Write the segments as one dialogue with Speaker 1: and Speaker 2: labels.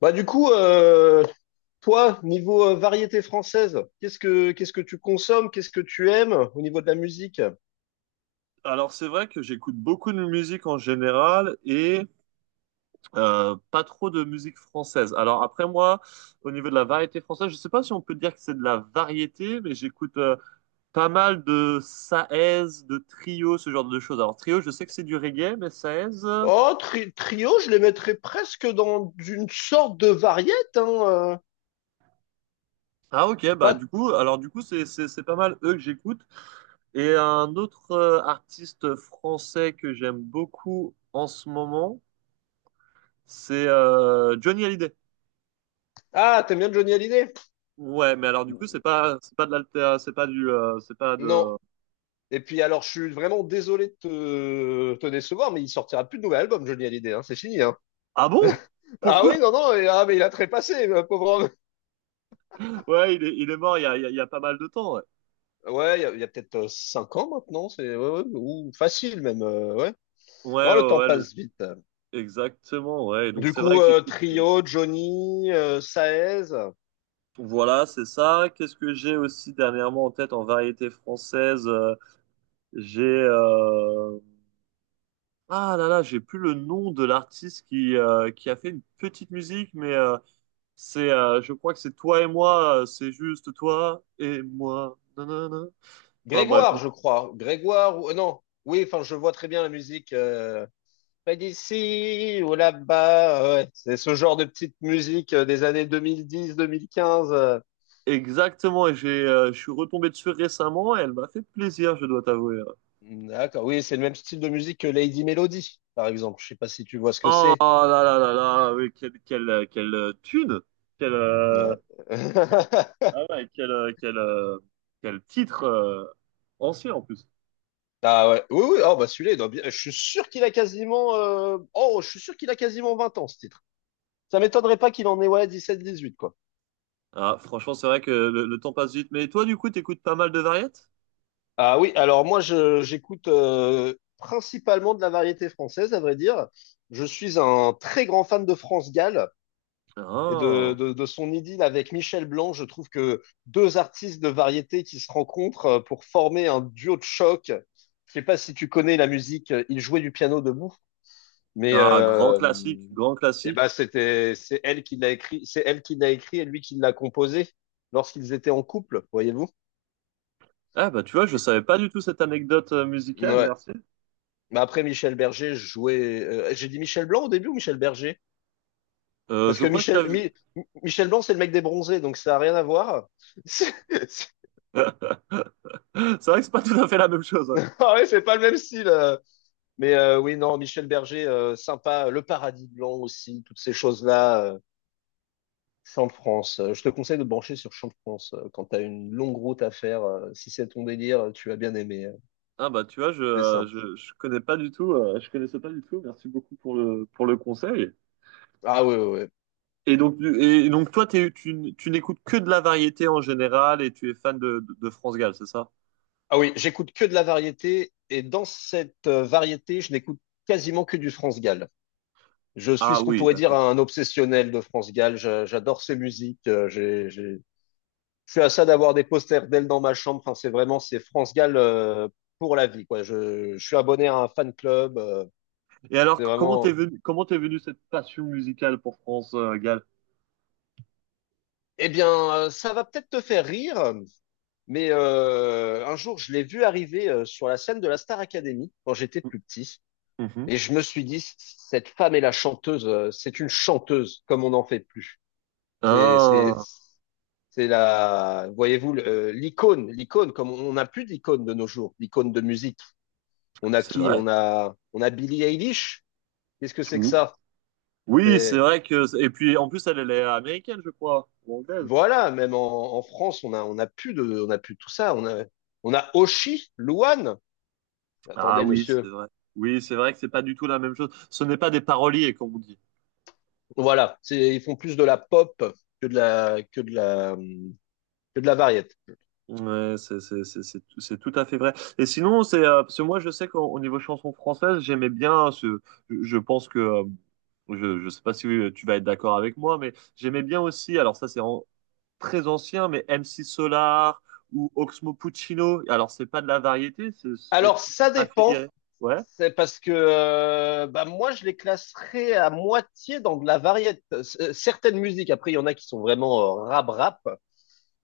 Speaker 1: Bah du coup, euh, Toi, niveau variété française, qu'est-ce que tu consommes, qu'est-ce que tu aimes au niveau de la musique?
Speaker 2: Alors c'est vrai que j'écoute beaucoup de musique en général et pas trop de musique française. Alors après moi, au niveau de la variété française, je sais pas si on peut dire que c'est de la variété, mais j'écoute pas mal de Saez, de Trio, ce genre de choses. Alors Trio, je sais que c'est du reggae, mais Saez,
Speaker 1: Oh, trio, je les mettrais presque dans une sorte de variété, hein.
Speaker 2: ah ok, bah
Speaker 1: Pas...
Speaker 2: du coup, alors du coup c'est pas mal eux que j'écoute. Et un autre artiste français que j'aime beaucoup en ce moment, c'est Johnny Hallyday.
Speaker 1: Ah, t'aimes bien Johnny Hallyday?
Speaker 2: Ouais, mais alors du coup, c'est pas de l'alter, c'est pas du, c'est pas
Speaker 1: Non.
Speaker 2: de.
Speaker 1: Et puis alors, je suis vraiment désolé de te décevoir, mais il sortira plus de nouvel album, Johnny Hallyday, hein, c'est fini, hein.
Speaker 2: Ah bon?
Speaker 1: Ah
Speaker 2: Pourquoi?
Speaker 1: oui, non, non, mais il a trépassé, le pauvre homme.
Speaker 2: Ouais, il est mort il y a, il y a pas mal de temps. Ouais,
Speaker 1: Ouais, il y a peut-être 5 ans maintenant, c'est ouais, ouais, ou facile même, ouais.
Speaker 2: ouais,
Speaker 1: Non, le
Speaker 2: ouais,
Speaker 1: temps
Speaker 2: ouais,
Speaker 1: passe vite.
Speaker 2: exactement. Ouais, et donc
Speaker 1: Du
Speaker 2: c'est vrai
Speaker 1: coup,
Speaker 2: que j'écoute.
Speaker 1: Trio, Johnny, Saez,
Speaker 2: Voilà, c'est ça. Qu'est-ce que j'ai aussi dernièrement en tête en variété française? J'ai, ah là là, j'ai plus le nom de l'artiste qui a fait une petite musique, mais c'est, je crois que c'est toi et moi, c'est juste toi et moi. Nanana. Enfin bref.
Speaker 1: Grégoire, je crois. Grégoire, ou... non, oui, enfin, je vois très bien la musique, pas d'ici ou là-bas. Ouais. C'est ce genre de petite musique des années 2010-2015.
Speaker 2: Exactement, et j'ai, je suis retombé dessus récemment et elle m'a fait plaisir, je dois t'avouer.
Speaker 1: D'accord, oui, c'est le même style de musique que Lady Melody, par exemple. Je sais pas si tu vois ce que
Speaker 2: Oh
Speaker 1: c'est.
Speaker 2: là là là là, oui, quelle, quelle, quelle thune, quelle,
Speaker 1: Ouais.
Speaker 2: ah ouais, quel, quel, quel titre ancien en plus.
Speaker 1: Ah ouais, oui, oui, oh, bah celui-là, il doit bien- je suis sûr qu'il a je suis sûr qu'il a quasiment 20 ans, ce titre. Ça m'étonnerait pas qu'il en ait, ouais, 17-18, quoi.
Speaker 2: Ah, franchement, c'est vrai que le temps passe vite. Mais toi, du coup, t'écoutes pas mal de variétés?
Speaker 1: Ah oui, alors j'écoute principalement de la variété française, à vrai dire. Je suis un très grand fan de France Gall et
Speaker 2: Ah,
Speaker 1: de son idylle avec Michel Blanc. Je trouve que deux artistes de variété qui se rencontrent pour former un duo de choc. Je sais pas si tu connais la musique, il jouait du piano debout, mais
Speaker 2: ah, grand classique, grand
Speaker 1: eh ben
Speaker 2: classique.
Speaker 1: c'est elle qui l'a écrit, c'est elle qui l'a écrit et lui qui l'a composé lorsqu'ils étaient en couple, voyez-vous.
Speaker 2: Ah bah tu vois, je
Speaker 1: Et-
Speaker 2: savais pas du tout cette anecdote musicale,
Speaker 1: Ouais.
Speaker 2: merci.
Speaker 1: Mais après, Michel Berger jouait. J'ai dit Michel Blanc au début ou Michel Berger? Parce
Speaker 2: Je
Speaker 1: que
Speaker 2: crois que t'as vu.
Speaker 1: Michel Blanc, c'est le mec des bronzés, donc ça n'a rien à voir. C'est, c'est-
Speaker 2: C'est vrai que c'est pas tout à fait la même chose. Ouais.
Speaker 1: Ah ouais, c'est pas le même style. Mais oui, non, Michel Berger, sympa. Le paradis blanc aussi, toutes ces choses-là. Champ de France. Je te conseille de te brancher sur Champ de France quand tu as une longue route à faire. Si c'est ton délire, tu vas bien aimer.
Speaker 2: Ah bah tu vois,
Speaker 1: C'est simple.
Speaker 2: je connais pas du tout, je connaissais pas du tout. Merci beaucoup pour le conseil.
Speaker 1: Ah oui, oui, oui.
Speaker 2: Et donc, et donc toi, tu, tu n'écoutes que de la variété en général et tu es fan de France Gall, c'est ça?
Speaker 1: Ah oui, j'écoute que de la variété. Et dans cette variété, je n'écoute quasiment que du France Gall. Je suis
Speaker 2: Ah
Speaker 1: ce qu'on
Speaker 2: oui,
Speaker 1: pourrait dire
Speaker 2: d'accord.
Speaker 1: un obsessionnel de France Gall. J'adore ses musiques. Je suis à ça d'avoir des posters d'elle dans ma chambre. Enfin, c'est vraiment c'est France Gall pour la vie, quoi. Je suis abonné à un fan club.
Speaker 2: Et alors,
Speaker 1: C'est vraiment.
Speaker 2: comment t'es venu cette passion musicale pour France Gall?
Speaker 1: Eh bien, ça va peut-être te faire rire, mais un jour, je l'ai vu arriver sur la scène de la Star Academy quand j'étais plus petit,
Speaker 2: Mhm.
Speaker 1: et je me suis dit, cette femme est la chanteuse. C'est une chanteuse, comme on n'en fait plus. C'est, c'est,
Speaker 2: Ah,
Speaker 1: C'est la, voyez-vous, l'icône, comme on n'a plus d'icône de nos jours, l'icône de musique. On a
Speaker 2: c'est
Speaker 1: qui?
Speaker 2: vrai.
Speaker 1: On a Billie Eilish. Qu'est-ce que c'est que
Speaker 2: Mhm.
Speaker 1: ça?
Speaker 2: Oui, c'est
Speaker 1: C'est-
Speaker 2: vrai que. Et puis, en plus, elle, elle est américaine, je crois, ou anglaise.
Speaker 1: Voilà, même en France, on a plus de, on a plus de tout ça. On a Oshi, Louane.
Speaker 2: Ah
Speaker 1: Attendez,
Speaker 2: oui, c'est
Speaker 1: monsieur.
Speaker 2: vrai. Oui, c'est vrai que c'est pas du tout la même chose. Ce n'est pas des paroliers, comme on dit.
Speaker 1: Voilà, c'est, ils font plus de la pop que de la variété.
Speaker 2: Ouais, c'est tout à fait vrai. Et sinon, c'est parce que moi, je sais qu'au au niveau chanson française, j'aimais bien ce. Je pense que je sais pas si tu vas être d'accord avec moi, mais j'aimais bien aussi. Alors ça, très ancien, mais MC Solar ou Oxmo Puccino. Alors c'est pas de la variété, ce serait
Speaker 1: Alors,
Speaker 2: plus
Speaker 1: ça dépend.
Speaker 2: affilié. Ouais.
Speaker 1: C'est parce que bah moi, je les classerais à moitié dans de la variété. Certaines musiques, après, il y en a qui sont vraiment rap-rap,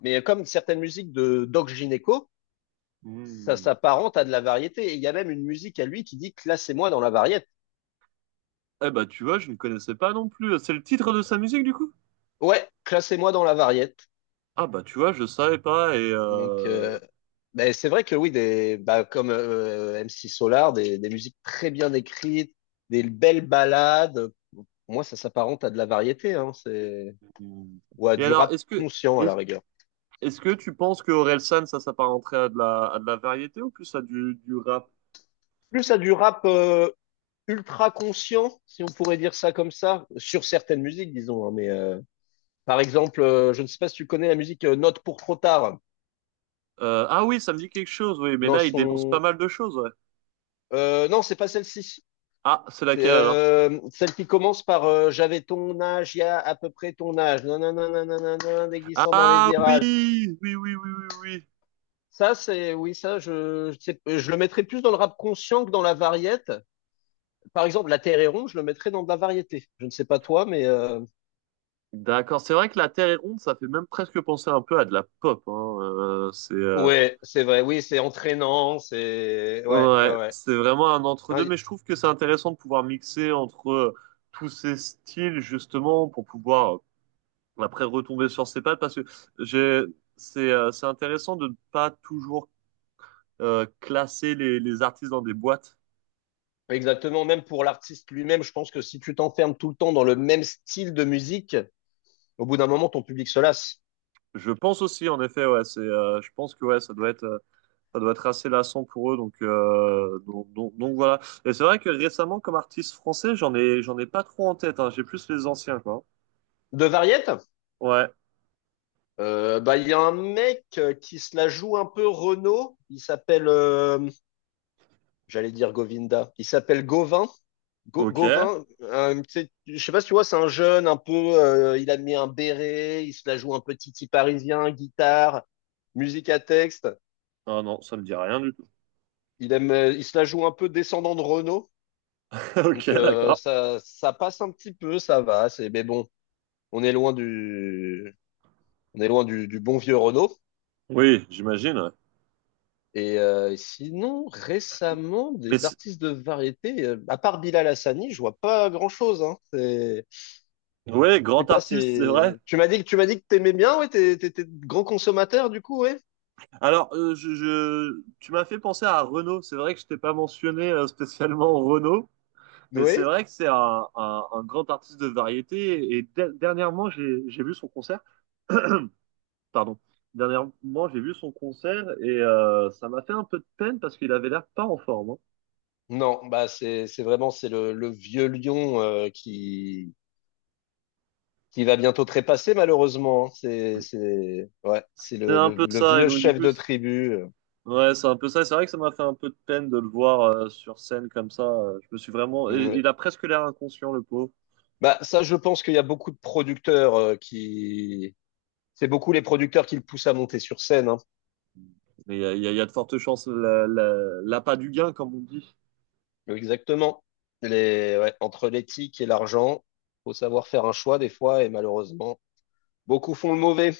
Speaker 1: mais comme certaines musiques de Doc Gineco, ça
Speaker 2: Hmm.
Speaker 1: s'apparente à de la variété. Et il y a même une musique à lui qui dit classez-moi dans la variété.
Speaker 2: Eh bah tu vois, je ne connaissais pas non plus. C'est le titre de sa musique du coup?
Speaker 1: Ouais, classez-moi dans la variété.
Speaker 2: Ah bah tu vois, je savais pas et.
Speaker 1: Donc, c'est vrai que oui, des, bah, comme MC Solar, des musiques très bien écrites, des belles ballades. Pour moi, ça s'apparente à de la variété. Hein, c'est...
Speaker 2: Hmm.
Speaker 1: ou à
Speaker 2: Et
Speaker 1: du
Speaker 2: alors,
Speaker 1: rap conscient à la rigueur.
Speaker 2: est-ce que tu penses que Orelsan, ça s'apparenterait à de la variété ou plus à du rap?
Speaker 1: Plus à du rap ultra conscient, si on pourrait dire ça comme ça, sur certaines musiques, disons, hein, mais par exemple, je ne sais pas si tu connais la musique Note pour trop tard.
Speaker 2: Ah oui, ça me dit quelque chose, oui, mais
Speaker 1: Dans
Speaker 2: là, il dénonce pas
Speaker 1: son,
Speaker 2: mal de choses, ouais.
Speaker 1: non, c'est pas celle-ci.
Speaker 2: Ah, c'est
Speaker 1: C'est
Speaker 2: laquelle alors?
Speaker 1: celle qui commence par j'avais ton âge, il y a à peu près ton âge. Non, non, non, non, non, non, non, déglissant dans les
Speaker 2: Ah oui,
Speaker 1: virages.
Speaker 2: oui, oui, oui, oui, oui.
Speaker 1: Ça, c'est oui, je le mettrais plus dans le rap conscient que dans la variété. Par exemple, La Terre est ronde, je le mettrais dans de la variété. Je ne sais pas toi, mais
Speaker 2: D'accord, c'est vrai que la Terre est ronde, ça fait même presque penser un peu à de la pop, hein. C'est
Speaker 1: ouais, c'est vrai. Oui, c'est entraînant, c'est ouais, ouais,
Speaker 2: ouais,
Speaker 1: ouais.
Speaker 2: c'est vraiment un
Speaker 1: Ah,
Speaker 2: entre-deux,
Speaker 1: y-
Speaker 2: mais je trouve que c'est intéressant de pouvoir mixer entre tous ces styles justement pour pouvoir après retomber sur ses pattes, parce que j'ai c'est intéressant de ne pas toujours classer les artistes dans des boîtes.
Speaker 1: Exactement. Même pour l'artiste lui-même, je pense que si tu t'enfermes tout le temps dans le même style de musique, au bout d'un moment, ton public se lasse.
Speaker 2: Je pense aussi, en effet, ouais, c'est, je pense que ouais, ça doit être assez lassant pour eux, donc voilà. Et c'est vrai que récemment, comme artiste français, j'en ai pas trop en tête, hein. J'ai plus les anciens, quoi.
Speaker 1: De variette,
Speaker 2: Ouais,
Speaker 1: bah il y a un mec qui se la joue un peu Renaud. Il s'appelle, j'allais dire Govinda. Il s'appelle Gauvin.
Speaker 2: ok.
Speaker 1: Gauvin, je sais pas si tu vois, c'est un jeune un peu. Il a mis un béret, il se la joue un peu titi parisien, guitare, musique à texte.
Speaker 2: Ah non, ça me dit rien du tout.
Speaker 1: Il aime, il se la joue un peu descendant de Renault.
Speaker 2: Ok,
Speaker 1: Donc
Speaker 2: d'accord.
Speaker 1: ça, ça passe un petit peu, ça va. C'est, mais bon, on est loin on est loin du bon vieux Renault.
Speaker 2: Oui, j'imagine. Ouais.
Speaker 1: Et sinon, récemment,
Speaker 2: Mais
Speaker 1: des
Speaker 2: c'est-
Speaker 1: artistes de variété, à part Bilal Hassani, je vois pas grand-chose. Hein. C'est,
Speaker 2: ouais,
Speaker 1: je sais
Speaker 2: grand
Speaker 1: pas,
Speaker 2: artiste, c'est vrai.
Speaker 1: c'est. Tu m'as dit que t'aimais bien, ouais, t'es grand consommateur du coup, ouais.
Speaker 2: Alors, je, tu m'as fait penser à Renaud. C'est vrai que je t'ai pas mentionné spécialement Renaud. Mais c'est
Speaker 1: Oui.
Speaker 2: vrai que c'est un, un grand artiste de variété. Et dernièrement, j'ai vu son concert. Pardon. Dernièrement, j'ai vu son concert et ça m'a fait un peu de peine parce qu'il avait l'air pas en forme, hein.
Speaker 1: Non, bah c'est vraiment c'est le vieux lion qui va bientôt trépasser malheureusement, hein. C'est ouais, c'est
Speaker 2: C'était un peu
Speaker 1: le
Speaker 2: ça. Et
Speaker 1: vieux
Speaker 2: donc, du
Speaker 1: chef
Speaker 2: coup,
Speaker 1: de tribu.
Speaker 2: ouais, c'est un peu ça. C'est vrai que ça m'a fait un peu de peine de le voir sur scène comme ça. Je me suis vraiment.
Speaker 1: Ouais.
Speaker 2: Il a presque l'air inconscient, le pauvre.
Speaker 1: Bah ça, je pense qu'il y a beaucoup de producteurs qui, c'est beaucoup les producteurs qui le poussent à monter sur scène, hein.
Speaker 2: Mais il y a, il y a de fortes chances. La, l'appât du gain, comme on dit.
Speaker 1: Exactement. Les ouais, entre l'éthique et l'argent, faut savoir faire un choix des fois et malheureusement beaucoup font le mauvais.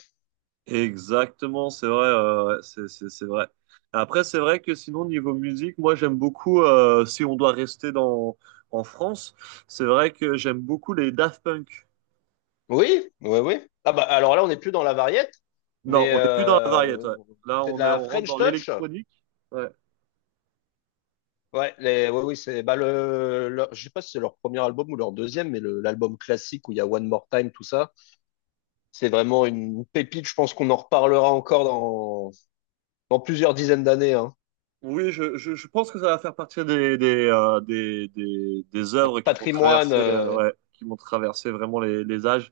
Speaker 2: Exactement, c'est vrai, ouais, ouais, c'est vrai. Après, c'est vrai que sinon, niveau musique, moi j'aime beaucoup, si on doit rester dans, en France, c'est vrai que j'aime beaucoup les Daft Punk.
Speaker 1: Oui, oui, oui. Ah bah alors là, on n'est plus dans la variette,
Speaker 2: Non,
Speaker 1: mais
Speaker 2: on n'est plus dans la variété, ouais. Là,
Speaker 1: c'est de
Speaker 2: on est,
Speaker 1: la
Speaker 2: on rentre
Speaker 1: French
Speaker 2: dans
Speaker 1: touch.
Speaker 2: l'électronique. Ouais.
Speaker 1: Ouais, les, ouais, oui, c'est, bah je sais pas si c'est leur premier album ou leur deuxième, mais l'album classique où il y a One More Time, tout ça, c'est vraiment une pépite. Je pense qu'on en reparlera encore dans plusieurs dizaines d'années, hein.
Speaker 2: Oui, je pense que ça va faire partie des
Speaker 1: Un
Speaker 2: œuvres qui vont
Speaker 1: patrimoine,
Speaker 2: traverser, ouais, qui vont traverser vraiment les âges.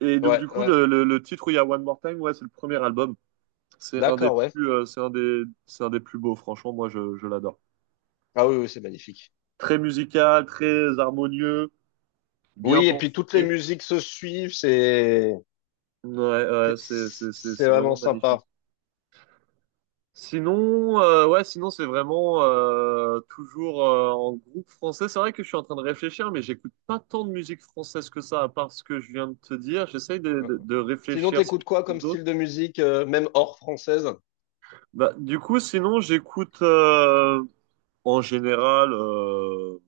Speaker 2: Et donc,
Speaker 1: ouais,
Speaker 2: du coup,
Speaker 1: ouais,
Speaker 2: le titre où il y a One More Time, ouais, c'est le premier album. C'est un des
Speaker 1: d'accord, ouais.
Speaker 2: plus, c'est un des plus beaux, franchement, moi je l'adore.
Speaker 1: Ah oui, oui, c'est magnifique.
Speaker 2: Très musical, très harmonieux, bien
Speaker 1: Oui, et
Speaker 2: pensé.
Speaker 1: puis toutes les musiques se suivent,
Speaker 2: Ouais, ouais,
Speaker 1: c'est c'est
Speaker 2: c'est
Speaker 1: vraiment
Speaker 2: vraiment magnifique.
Speaker 1: sympa.
Speaker 2: Sinon, ouais, sinon c'est vraiment toujours en groupe français. C'est vrai que je suis en train de réfléchir, mais j'écoute pas tant de musique française que ça, à part ce que je viens de te dire. J'essaye
Speaker 1: Euh,
Speaker 2: de
Speaker 1: Sinon,
Speaker 2: réfléchir si
Speaker 1: t'écoutes
Speaker 2: j'en
Speaker 1: quoi
Speaker 2: trouve
Speaker 1: comme
Speaker 2: d'autres.
Speaker 1: style de musique, même hors française?
Speaker 2: Bah, du coup, sinon j'écoute en général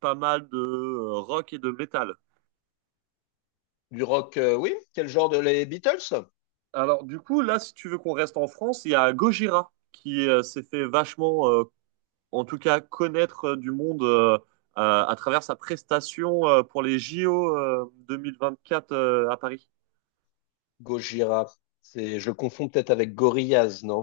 Speaker 2: pas mal de rock et de métal.
Speaker 1: Du rock, oui? Quel genre de les Beatles?
Speaker 2: Alors, du coup, là, si tu veux qu'on reste en France, il y a Gojira qui s'est fait vachement, en tout cas, connaître du monde à travers sa prestation pour les JO 2024 à Paris.
Speaker 1: Gojira. C'est, je le confonds peut-être avec Gorillaz, non?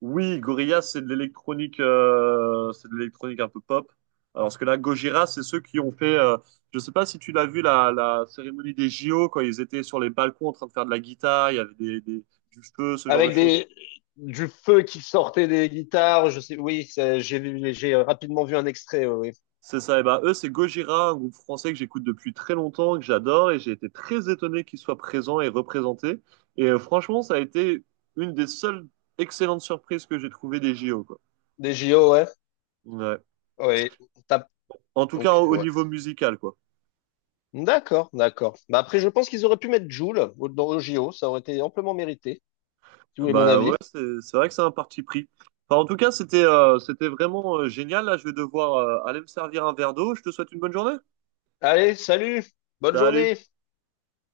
Speaker 2: Oui, Gorillaz, c'est de l'électronique un peu pop. Alors ce que là, Gojira, c'est ceux qui ont fait. Je sais pas si tu l'as vu la, la cérémonie des JO quand ils étaient sur les balcons en train de faire de la guitare, il y avait des, du feu, ce genre de
Speaker 1: Avec
Speaker 2: choses.
Speaker 1: des, du feu qui sortait des guitares, je sais, oui, j'ai rapidement vu un extrait, oui. Oui.
Speaker 2: C'est ça, et ben eux, c'est Gojira, un groupe français que j'écoute depuis très longtemps, que j'adore, et j'ai été très étonné qu'ils soient présents et représentés. Et franchement, ça a été une des seules excellentes surprises que j'ai trouvées des JO, quoi.
Speaker 1: Des JO, ouais.
Speaker 2: Ouais.
Speaker 1: Oui, T'as-
Speaker 2: En tout cas,
Speaker 1: donc,
Speaker 2: au au
Speaker 1: ouais.
Speaker 2: niveau musical, quoi.
Speaker 1: D'accord, d'accord. Bah après, je pense qu'ils auraient pu mettre Joule dans le JO, ça aurait été amplement mérité, si vous voulez mon
Speaker 2: Bah ouais,
Speaker 1: avis.
Speaker 2: c'est vrai que c'est un parti pris. Enfin, en tout cas, c'était c'était vraiment génial. Là, je vais devoir aller me servir un verre d'eau. Je te souhaite une bonne journée.
Speaker 1: Allez, salut, bonne
Speaker 2: Salut!
Speaker 1: journée.